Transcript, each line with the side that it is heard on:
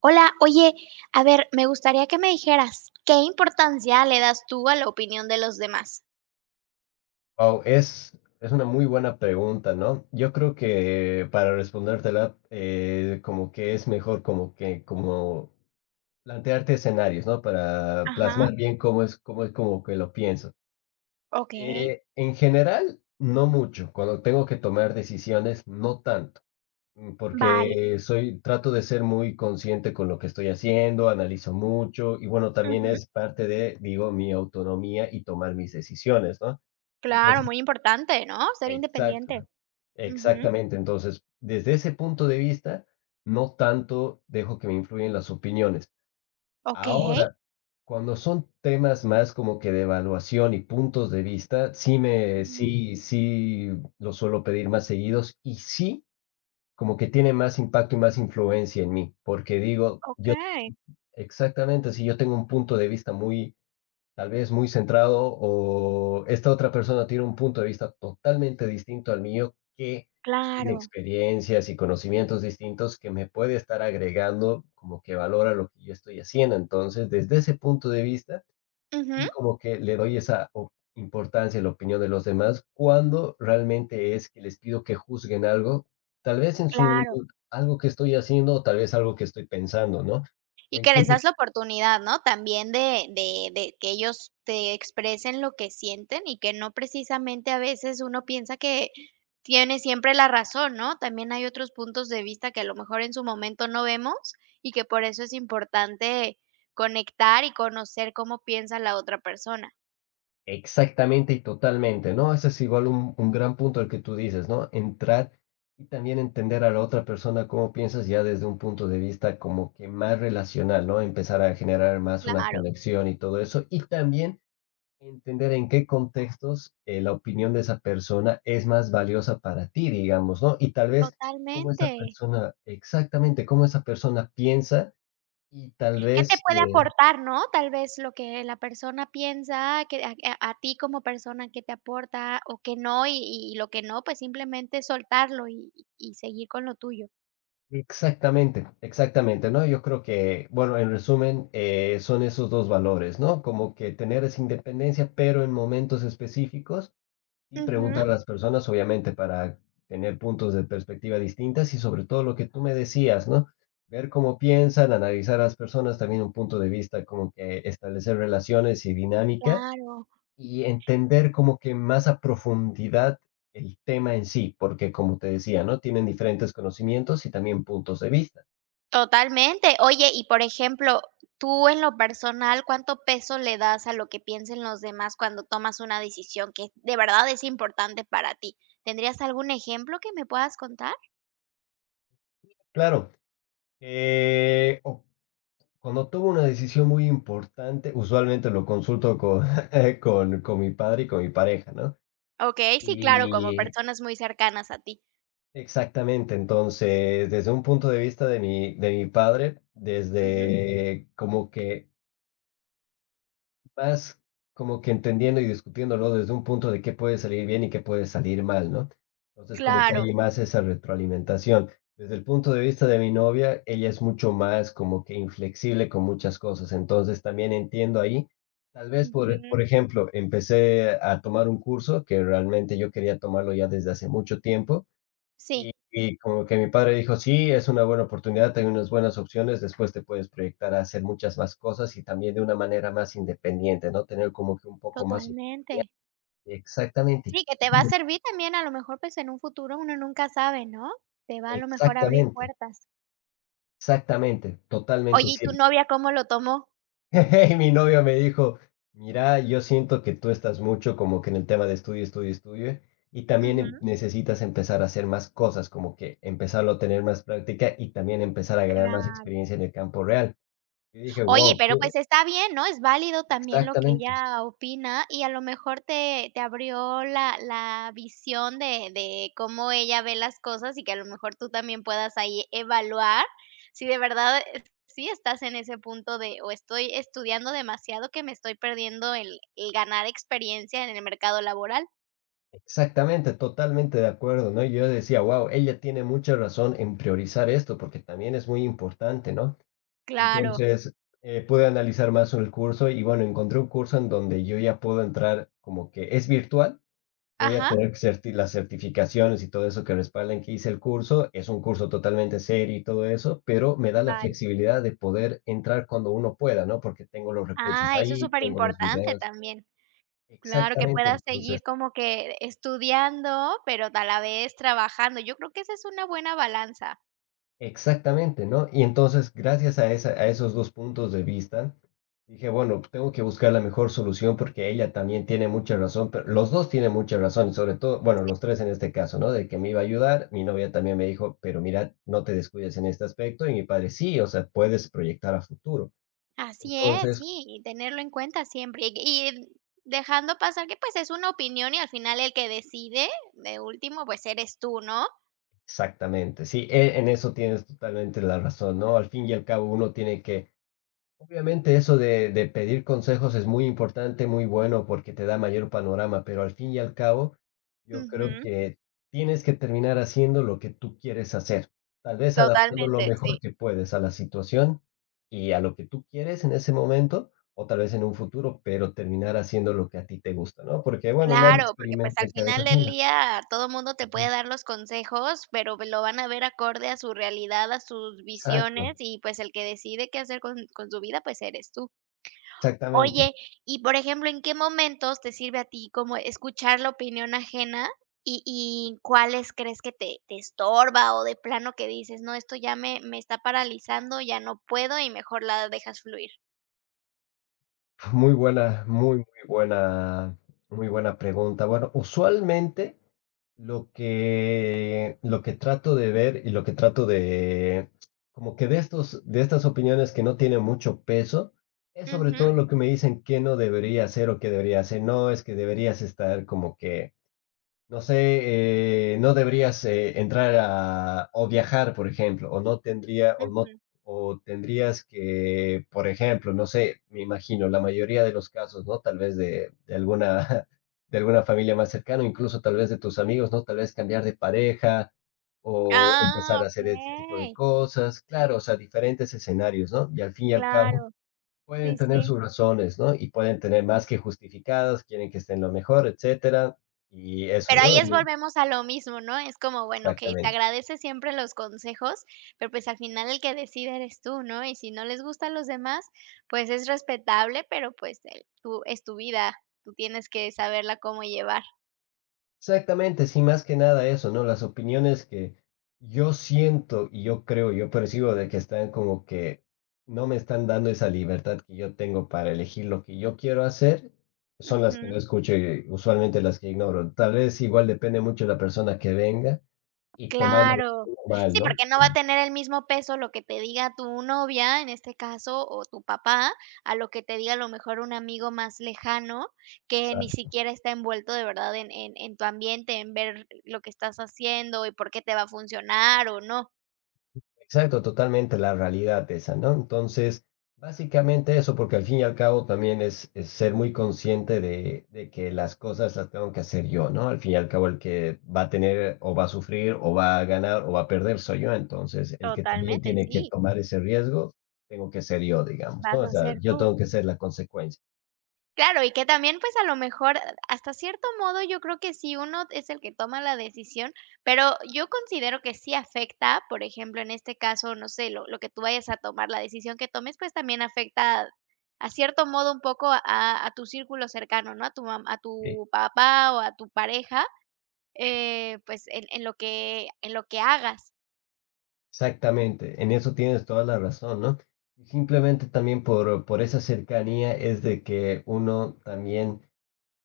right: Hola, oye, a ver, me gustaría que me dijeras, ¿qué importancia le das tú a la opinión de los demás?
left: Wow, es una muy buena pregunta, ¿no? Yo creo que para respondértela, como que es mejor como que como plantearte escenarios, ¿no? Para
right: Ajá,
left: plasmar bien cómo es como que lo pienso.
right: ok,
left: En general, no mucho. Cuando tengo que tomar decisiones, no tanto,
right: vale.
left: porque trato de ser muy consciente con lo que estoy haciendo, analizo mucho y bueno, también
right: Ujú.
left: es parte de, digo, mi autonomía y tomar mis decisiones, ¿no?
right: Claro,
left: Entonces,
right: muy importante, ¿no? Ser
left: exacto.
right: independiente. Ujú.
left: Exactamente, entonces, desde ese punto de vista, no tanto dejo que me influyan las opiniones.
right: Ok,
left: Ahora, cuando son temas más como que de evaluación y puntos de vista, sí me
right: ujú,
left: sí sí los suelo pedir más seguidos y sí, como que tiene más impacto y más influencia en mí, porque digo,
right: ok,
left: yo exactamente, si yo tengo un punto de vista muy tal vez muy centrado o esta otra persona tiene un punto de vista totalmente distinto al mío que tiene
right: claro.
left: experiencias y conocimientos distintos que me puede estar agregando como que valora lo que yo estoy haciendo. Entonces, desde ese punto de vista y
right: Ujú.
left: como que le doy esa importancia a la opinión de los demás cuando realmente es que les pido que juzguen algo, tal vez en su
right: Claro.
left: algo que estoy haciendo o tal vez algo que estoy pensando, ¿no? O
right: Y que les
left: incluso
right: das la oportunidad, ¿no? También de que ellos te expresen lo que sienten y que no precisamente a veces uno piensa que tiene siempre la razón, ¿no? También hay otros puntos de vista que a lo mejor en su momento no vemos y que por eso es importante conectar y conocer cómo piensa la otra persona.
left: exactamente y totalmente, ¿no? Ese es igual un gran punto el que tú dices, ¿no? Entrar y también entender a la otra persona cómo piensas ya desde un punto de vista como que más relacional, ¿no? Empezar a generar más una
right: Claro,
left: conexión y todo eso. Y también entender en qué contextos la opinión de esa persona es más valiosa para ti, digamos, ¿no? Y tal vez cómo esa
right: totalmente.
left: persona, exactamente, cómo esa persona piensa y tal
right: ¿Qué te
left: vez
right: puede aportar, no? Tal vez lo que la persona piensa, que a ti como persona, qué te aporta o qué no, y lo que no, pues simplemente soltarlo y seguir con lo tuyo.
left: exactamente, exactamente, ¿no? Yo creo que, bueno, en resumen, son esos dos valores, ¿no? Como que tener esa independencia, pero en momentos específicos y
right: Ujú,
left: preguntar a las personas, obviamente, para tener puntos de perspectiva distintas y sobre todo lo que tú me decías, ¿no? Ver cómo piensan, analizar a las personas, también un punto de vista, como que establecer relaciones y dinámicas
right: claro,
left: y entender como que más a profundidad el tema en sí, porque como te decía, ¿no? Tienen diferentes conocimientos y también puntos de vista.
right: totalmente. Oye, y por ejemplo, tú en lo personal, ¿cuánto peso le das a lo que piensen los demás cuando tomas una decisión que de verdad es importante para ti? ¿Tendrías algún ejemplo que me puedas contar?
left: Claro, o cuando tomo una decisión muy importante, usualmente lo consulto con, con mi padre y con mi pareja, ¿no?
right: Okey, sí, claro, como
left: Y
right: personas muy cercanas a ti.
left: exactamente, entonces, desde un punto de vista de mi padre,
right: Ujú,
left: desde como que vas como que entendiendo y discutiéndolo desde un punto de qué puede salir bien y qué puede salir mal, ¿no? Entonces, como que
right: claro.
left: hay más esa retroalimentación. Desde el punto de vista de mi novia, ella es mucho más como que inflexible con muchas cosas, entonces también entiendo ahí. Tal vez, por
right: Ujú.
left: por ejemplo, empecé a tomar un curso que realmente yo quería tomarlo ya desde hace mucho tiempo, y
right: Sí,
left: y como que mi padre dijo: "Sí, es una buena oportunidad, hay unas buenas opciones, después te puedes proyectar a hacer muchas más cosas y también de una manera más independiente", ¿no? Tener como que un poco más
right: totalmente.
left: exactamente,
right: Sí, que te va a servir también, a lo mejor, pues, en un futuro uno nunca sabe, ¿no? Te va a lo mejor a abrir
left: exactamente,
right: puertas.
left: exactamente, totalmente
right: Oye, ¿y tu
left: cierto.
right: novia cómo lo tomó?
left: Y mi novia me dijo: "Mira, yo siento que tú estás mucho como que en el tema de estudio, estudio, estudio, y también
right: Ujú.
left: necesitas empezar a hacer más cosas, como que empezarlo a tener más práctica y también empezar a ganar más
right: Claro.
left: experiencia en el campo real". Y dije:
right: Oye,
left: wow.
right: pero pues está bien, ¿no? Es válido también lo que
left: Exactamente,
right: ella opina y a lo mejor te abrió la visión de cómo ella ve las cosas y que a lo mejor tú también puedas ahí evaluar si de verdad, sí estás en ese punto de o estoy estudiando demasiado que me estoy perdiendo el ganar experiencia en el mercado laboral.
left: exactamente, totalmente de acuerdo, ¿no? Yo decía, wow, ella tiene mucha razón en priorizar esto porque también es muy importante, ¿no?
right: Claro.
left: Entonces, pude analizar más el curso y bueno, encontré un curso en donde yo ya puedo entrar como que es virtual, voy a
right: Ajá.
left: tener que las certificaciones y todo eso que respalden que hice el curso, es un curso totalmente serio y todo eso, pero me da la
right: Vale.
left: flexibilidad de poder entrar cuando uno pueda, ¿no? Porque tengo los recursos
right: Ah, eso es
left: ahí,
right: súper
left: tengo los
right: importante
left: videos.
right: también. Claro, que
left: Exactamente,
right: puedas
left: entonces.
right: seguir como que estudiando, pero a la vez trabajando. Yo creo que esa es una buena balanza.
left: Exactamente, ¿no? Y entonces, gracias a esa a esos 2 puntos de vista, dije: "Bueno, tengo que buscar la mejor solución porque ella también tiene mucha razón", pero los 2 tienen mucha razón, y sobre todo, bueno, los 3 en este caso, ¿no? De que me iba a ayudar, mi novia también me dijo: "Pero mira, no te descuides en este aspecto", y mi padre: "Sí, o sea, puedes proyectar a futuro".
right: Así es,
left: Entonces
right: sí, y tenerlo en cuenta siempre. Y dejando pasar que pues es una opinión y al final el que decide, de último, pues eres tú, ¿no?
left: exactamente, sí, en eso tienes totalmente la razón, ¿no? Al fin y al cabo, uno tiene que. Obviamente eso de pedir consejos es muy importante, muy bueno porque te da mayor panorama, pero al fin y al cabo yo creo
right: Ujú,
left: que tienes que terminar haciendo lo que tú quieres hacer, tal vez adaptando lo
right: totalmente,
left: mejor
right: sí.
left: que puedes a la situación y a lo que tú quieres en ese momento o tal vez en un futuro, pero terminar haciendo lo que a ti te gusta, ¿no? Porque bueno, nadie
right: Claro, porque pues
left: experimenta
right: al
left: en cabeza
right: final del
left: ajena.
right: día todo mundo te puede
left: Ujú.
right: dar los consejos, pero lo van a ver acorde a su realidad, a sus
left: Exacto,
right: visiones y pues el que decide qué hacer con su vida, pues eres tú.
left: exactamente.
right: Oye, y por ejemplo, ¿en qué momentos te sirve a ti como escuchar la opinión ajena? Y cuáles crees que te estorba, o de plano que dices: "No, esto ya me está paralizando, ya no puedo", y mejor la dejas fluir?
left: Muy buena, muy, muy buena, muy buena pregunta. Bueno, usualmente lo que, trato de ver y lo que trato de, como que de estas opiniones que no tienen mucho peso, es sobre
right: Ujú,
left: todo lo que me dicen que no debería hacer o que debería hacer. No, es que deberías estar como que no sé, no deberías entrar a, o viajar, por ejemplo, o no tendría, o no,
right: ujú.
left: o tendrías que, por ejemplo, no sé, me imagino, la mayoría de los casos, ¿no? Tal vez de alguna, de alguna familia más cercana, incluso tal vez de tus amigos, ¿no? Tal vez cambiar de pareja o
right: Ah,
left: empezar a hacer este tipo de
right: okey.
left: cosas, claro, o sea, diferentes escenarios, ¿no? Y al fin y al cabo,
right: Claro.
left: pueden
right: Sí,
left: tener
right: sí.
left: sus razones, ¿no? Y pueden tener más que justificadas, quieren que estén lo mejor, etcétera, y eso,
right: Pero
left: ¿no?
right: ahí es
left: En un
right: volvemos a lo mismo, ¿no? Es como, bueno, okey, te
left: exactamente.
right: agradece siempre los consejos, pero, pues, al final el que decide eres tú, ¿no? Y si no les gusta a los demás, pues, es respetable, pero, pues, el tú es tu vida, tú tienes que saberla cómo llevar.
left: Exactamente, sí, más que nada eso, ¿no? Las opiniones que yo siento y yo creo, yo percibo de que están como que no me están dando esa libertad que yo tengo para elegir lo que yo quiero hacer, son las que
right: Ujú.
left: no escucho y usualmente las que ignoro. Tal vez igual depende mucho de la persona que venga y tomarlo
right: Claro.
left: mal,
right: Sí,
left: ¿no?
right: porque no va a tener el mismo peso lo que te diga tu novia, en este caso, o tu papá, a lo que te diga a lo mejor un amigo más lejano, que ni siquiera está envuelto de verdad en en tu ambiente, en ver lo que estás haciendo y por qué te va a funcionar o no.
left: Exacto, totalmente la realidad esa, ¿no? Entonces, básicamente eso, porque al fin y al cabo también es ser muy consciente de que las cosas las tengo que hacer yo, ¿no? Al fin y al cabo el que va a tener o va a sufrir o va a ganar o va a perder soy yo, entonces el que también
right: Totalmente,
left: tiene que
right: sí,
left: tomar ese riesgo, tengo que ser yo, digamos, ¿no?
right: vas
left: O
right: a
left: sea,
right: ser
left: yo
right: tú.
left: tengo que ser la consecuencia.
right: Claro, y que también, pues, a lo mejor, hasta cierto modo, yo creo que sí uno es el que toma la decisión, pero yo considero que sí afecta, por ejemplo, en este caso, no sé, lo que tú vayas a tomar, la decisión que tomes, pues, también afecta, a cierto modo, un poco a tu círculo cercano, ¿no? A tu mam a
left: Sí,
right: tu papá o a tu pareja, pues, en lo que hagas.
left: exactamente, en eso tienes toda la razón, ¿no? Y simplemente también por, esa cercanía es de que uno también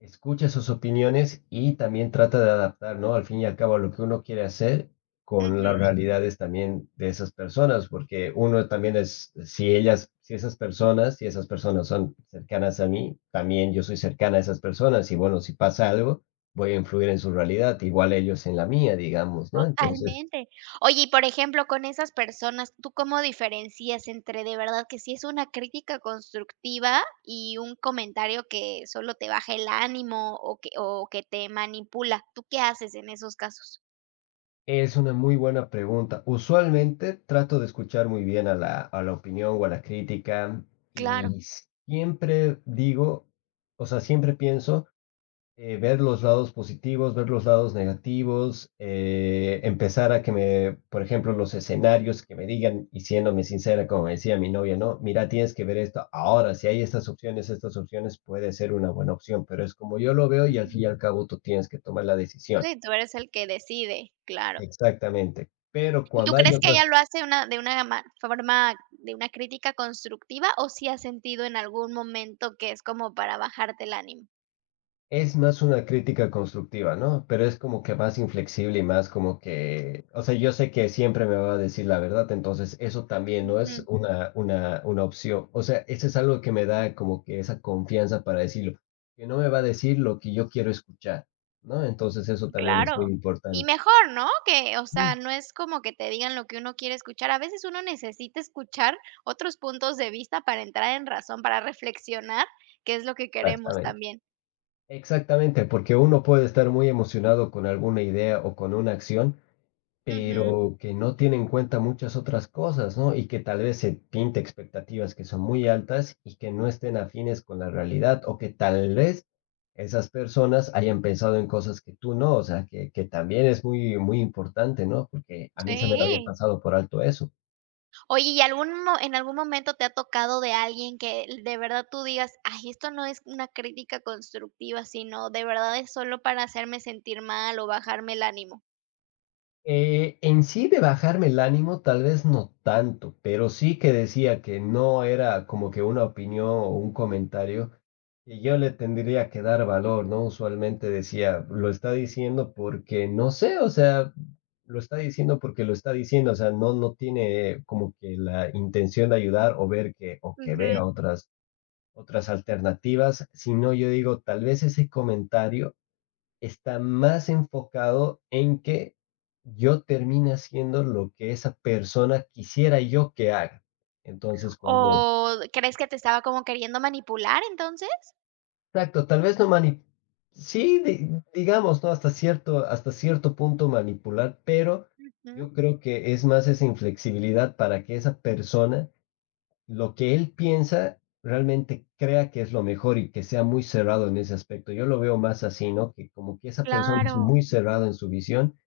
left: escucha sus opiniones y también trata de adaptar, ¿no? Al fin y al cabo, lo que uno quiere hacer con las
right: Ujú.
left: realidades también de esas personas, porque uno también es, si esas personas son cercanas a mí, también yo soy cercana a esas personas y bueno, si pasa algo, voy a influir en su realidad, igual ellos en la mía, digamos, ¿no? Entonces,
right: Totalmente. Oye, y por ejemplo, con esas personas, ¿tú cómo diferencias entre de verdad que sí es una crítica constructiva y un comentario que solo te baja el ánimo o que te manipula? ¿Tú qué haces en esos casos?
left: es una muy buena pregunta. Usualmente trato de escuchar muy bien a la opinión o a la crítica
right: Claro.
left: y siempre digo, o sea, siempre pienso ver los lados positivos, ver los lados negativos, empezar a que me, por ejemplo, los escenarios que me digan, y siéndome sincera, como me decía mi novia, no, mira, tienes que ver esto ahora, si hay estas opciones puede ser una buena opción, pero es como yo lo veo y al fin y
right: Ujú.
left: al cabo tú tienes que tomar la decisión.
right: Sí, tú eres el que decide, claro.
left: Exactamente. Pero
right: ¿Y tú
left: cuando hay
right: crees que
left: otras,
right: ella lo hace una, de una forma, de una crítica constructiva o si has sentido en algún momento que es como para bajarte el ánimo?
left: es más una crítica constructiva, ¿no? Pero es como que más inflexible y más como que, o sea, yo sé que siempre me va a decir la verdad, entonces eso también no es una opción. O sea, eso es algo que me da como que esa confianza para decirlo, que no me va a decir lo que yo quiero escuchar, ¿no? Entonces eso también es muy
right: Claro. Y
left: importante.
right: mejor, ¿no? Que, o sea,
left: Mm.
right: no es como que te digan lo que uno quiere escuchar. A veces uno necesita escuchar otros puntos de vista para entrar en razón, para reflexionar, que es lo que queremos
left: Exactamente.
right: también.
left: Exactamente, porque uno puede estar muy emocionado con alguna idea o con una acción,
right: Ujú,
left: pero que no tiene en cuenta muchas otras cosas, ¿no? Y que tal vez se pinte expectativas que son muy altas y que no estén afines con la realidad o que tal vez esas personas hayan pensado en cosas que tú no, o sea, que también es muy, muy importante, ¿no? Porque a mí se me lo había
right: sí.
left: pasado por alto eso.
right: Oye, ¿y algún mo en algún momento te ha tocado de alguien que de verdad tú digas: "Ay, esto no es una crítica constructiva, sino de verdad es solo para hacerme sentir mal o bajarme el ánimo"?
left: En sí de bajarme el ánimo, tal vez no tanto, pero sí que decía que no era como que una opinión o un comentario que yo le tendría que dar valor, ¿no? Usualmente decía, lo está diciendo porque no sé, o sea, lo está diciendo porque lo está diciendo, o sea, no, no tiene como que la intención de ayudar o ver que, o que
right: Ujú.
left: vea otras, alternativas, sino yo digo, tal vez ese comentario está más enfocado en que yo termine haciendo lo que esa persona quisiera yo que haga. Entonces,
right: ¿O
left: cuando
right: crees que te estaba como queriendo manipular entonces?
left: exacto, tal vez no mani sí, di digamos, ¿no? Hasta cierto punto manipular, pero
right: Ujú,
left: yo creo que es más esa inflexibilidad para que esa persona, lo que él piensa, realmente crea que es lo mejor y que sea muy cerrado en ese aspecto. Yo lo veo más así, ¿no? Que como que esa persona es
right: claro.
left: muy cerrada en su visión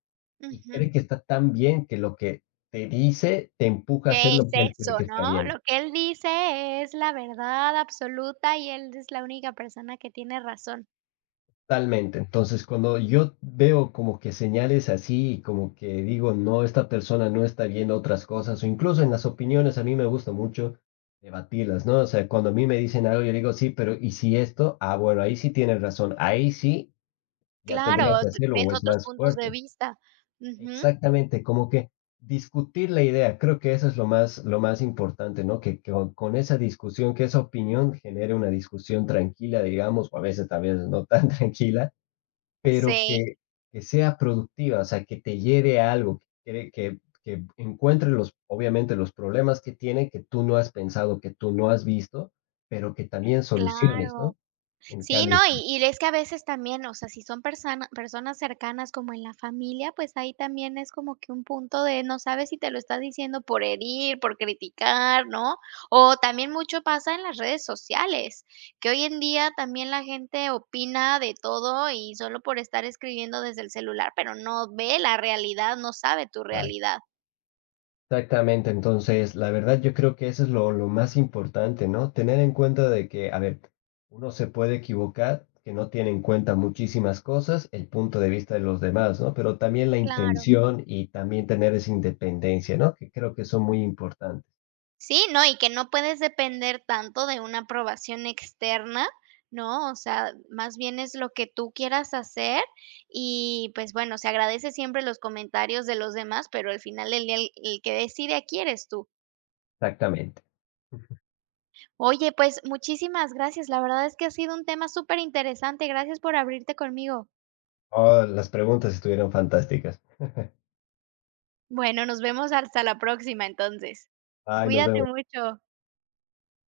left: y
right: Ujú.
left: cree que está tan bien que lo que te dice te empuja a hacer
right: Es
left: lo que él cree
right: eso,
left: que está
right: ¿no?
left: bien.
right: Lo que él dice es la verdad absoluta y él es la única persona que tiene razón.
left: Totalmente. Entonces, cuando yo veo como que señales así, como que digo, no, esta persona no está viendo otras cosas, o incluso en las opiniones, a mí me gusta mucho debatirlas, ¿no? O sea, cuando a mí me dicen algo, yo digo, sí, pero ¿y si esto? Ah, bueno, ahí sí tienes razón, ahí sí ya tendrías
right: Claro,
left: que
right: t
left: hacerlo
right: ves
left: o es
right: otros
left: más
right: puntos de
left: fuerte.
right: vista. Ujú.
left: Exactamente, como que discutir la idea, creo que eso es lo más importante, ¿no? Que con, esa discusión, que esa opinión genere una discusión tranquila, digamos, o a veces también no tan tranquila, pero
right: Sí,
left: que sea productiva, o sea, que te lleve a algo, que encuentre los, obviamente, los problemas que tiene, que tú no has pensado, que tú no has visto, pero que también soluciones,
right: claro.
left: ¿no? En
right: Sí, no,
left: cambio, sí,
right: y es que a veces también, o sea, si son personas cercanas como en la familia, pues ahí también es como que un punto de no sabes si te lo estás diciendo por herir, por criticar, ¿no? O también mucho pasa en las redes sociales, que hoy en día también la gente opina de todo y solo por estar escribiendo desde el celular, pero no ve la realidad, no sabe tu
left: ah,
right: realidad.
left: exactamente, entonces la verdad yo creo que eso es lo más importante, ¿no? Tener en cuenta de que, a ver, uno se puede equivocar, que no tiene en cuenta muchísimas cosas, el punto de vista de los demás, ¿no? Pero también la
right: Claro.
left: intención y también tener esa independencia, ¿no? Que creo que son muy importantes.
right: Sí, no, y que no puedes depender tanto de una aprobación externa, ¿no? O sea, más bien es lo que tú quieras hacer y pues bueno, se agradece siempre los comentarios de los demás, pero al final del el que decide aquí eres tú.
left: Exactamente.
right: Oye, pues muchísimas gracias. La verdad es que ha sido un tema súper interesante. Gracias por abrirte conmigo.
left: Oh, las preguntas estuvieron fantásticas.
right: Bueno, nos vemos hasta la próxima entonces.
left: Ay, nos
right: Cuídate
left: vemos.
right: mucho.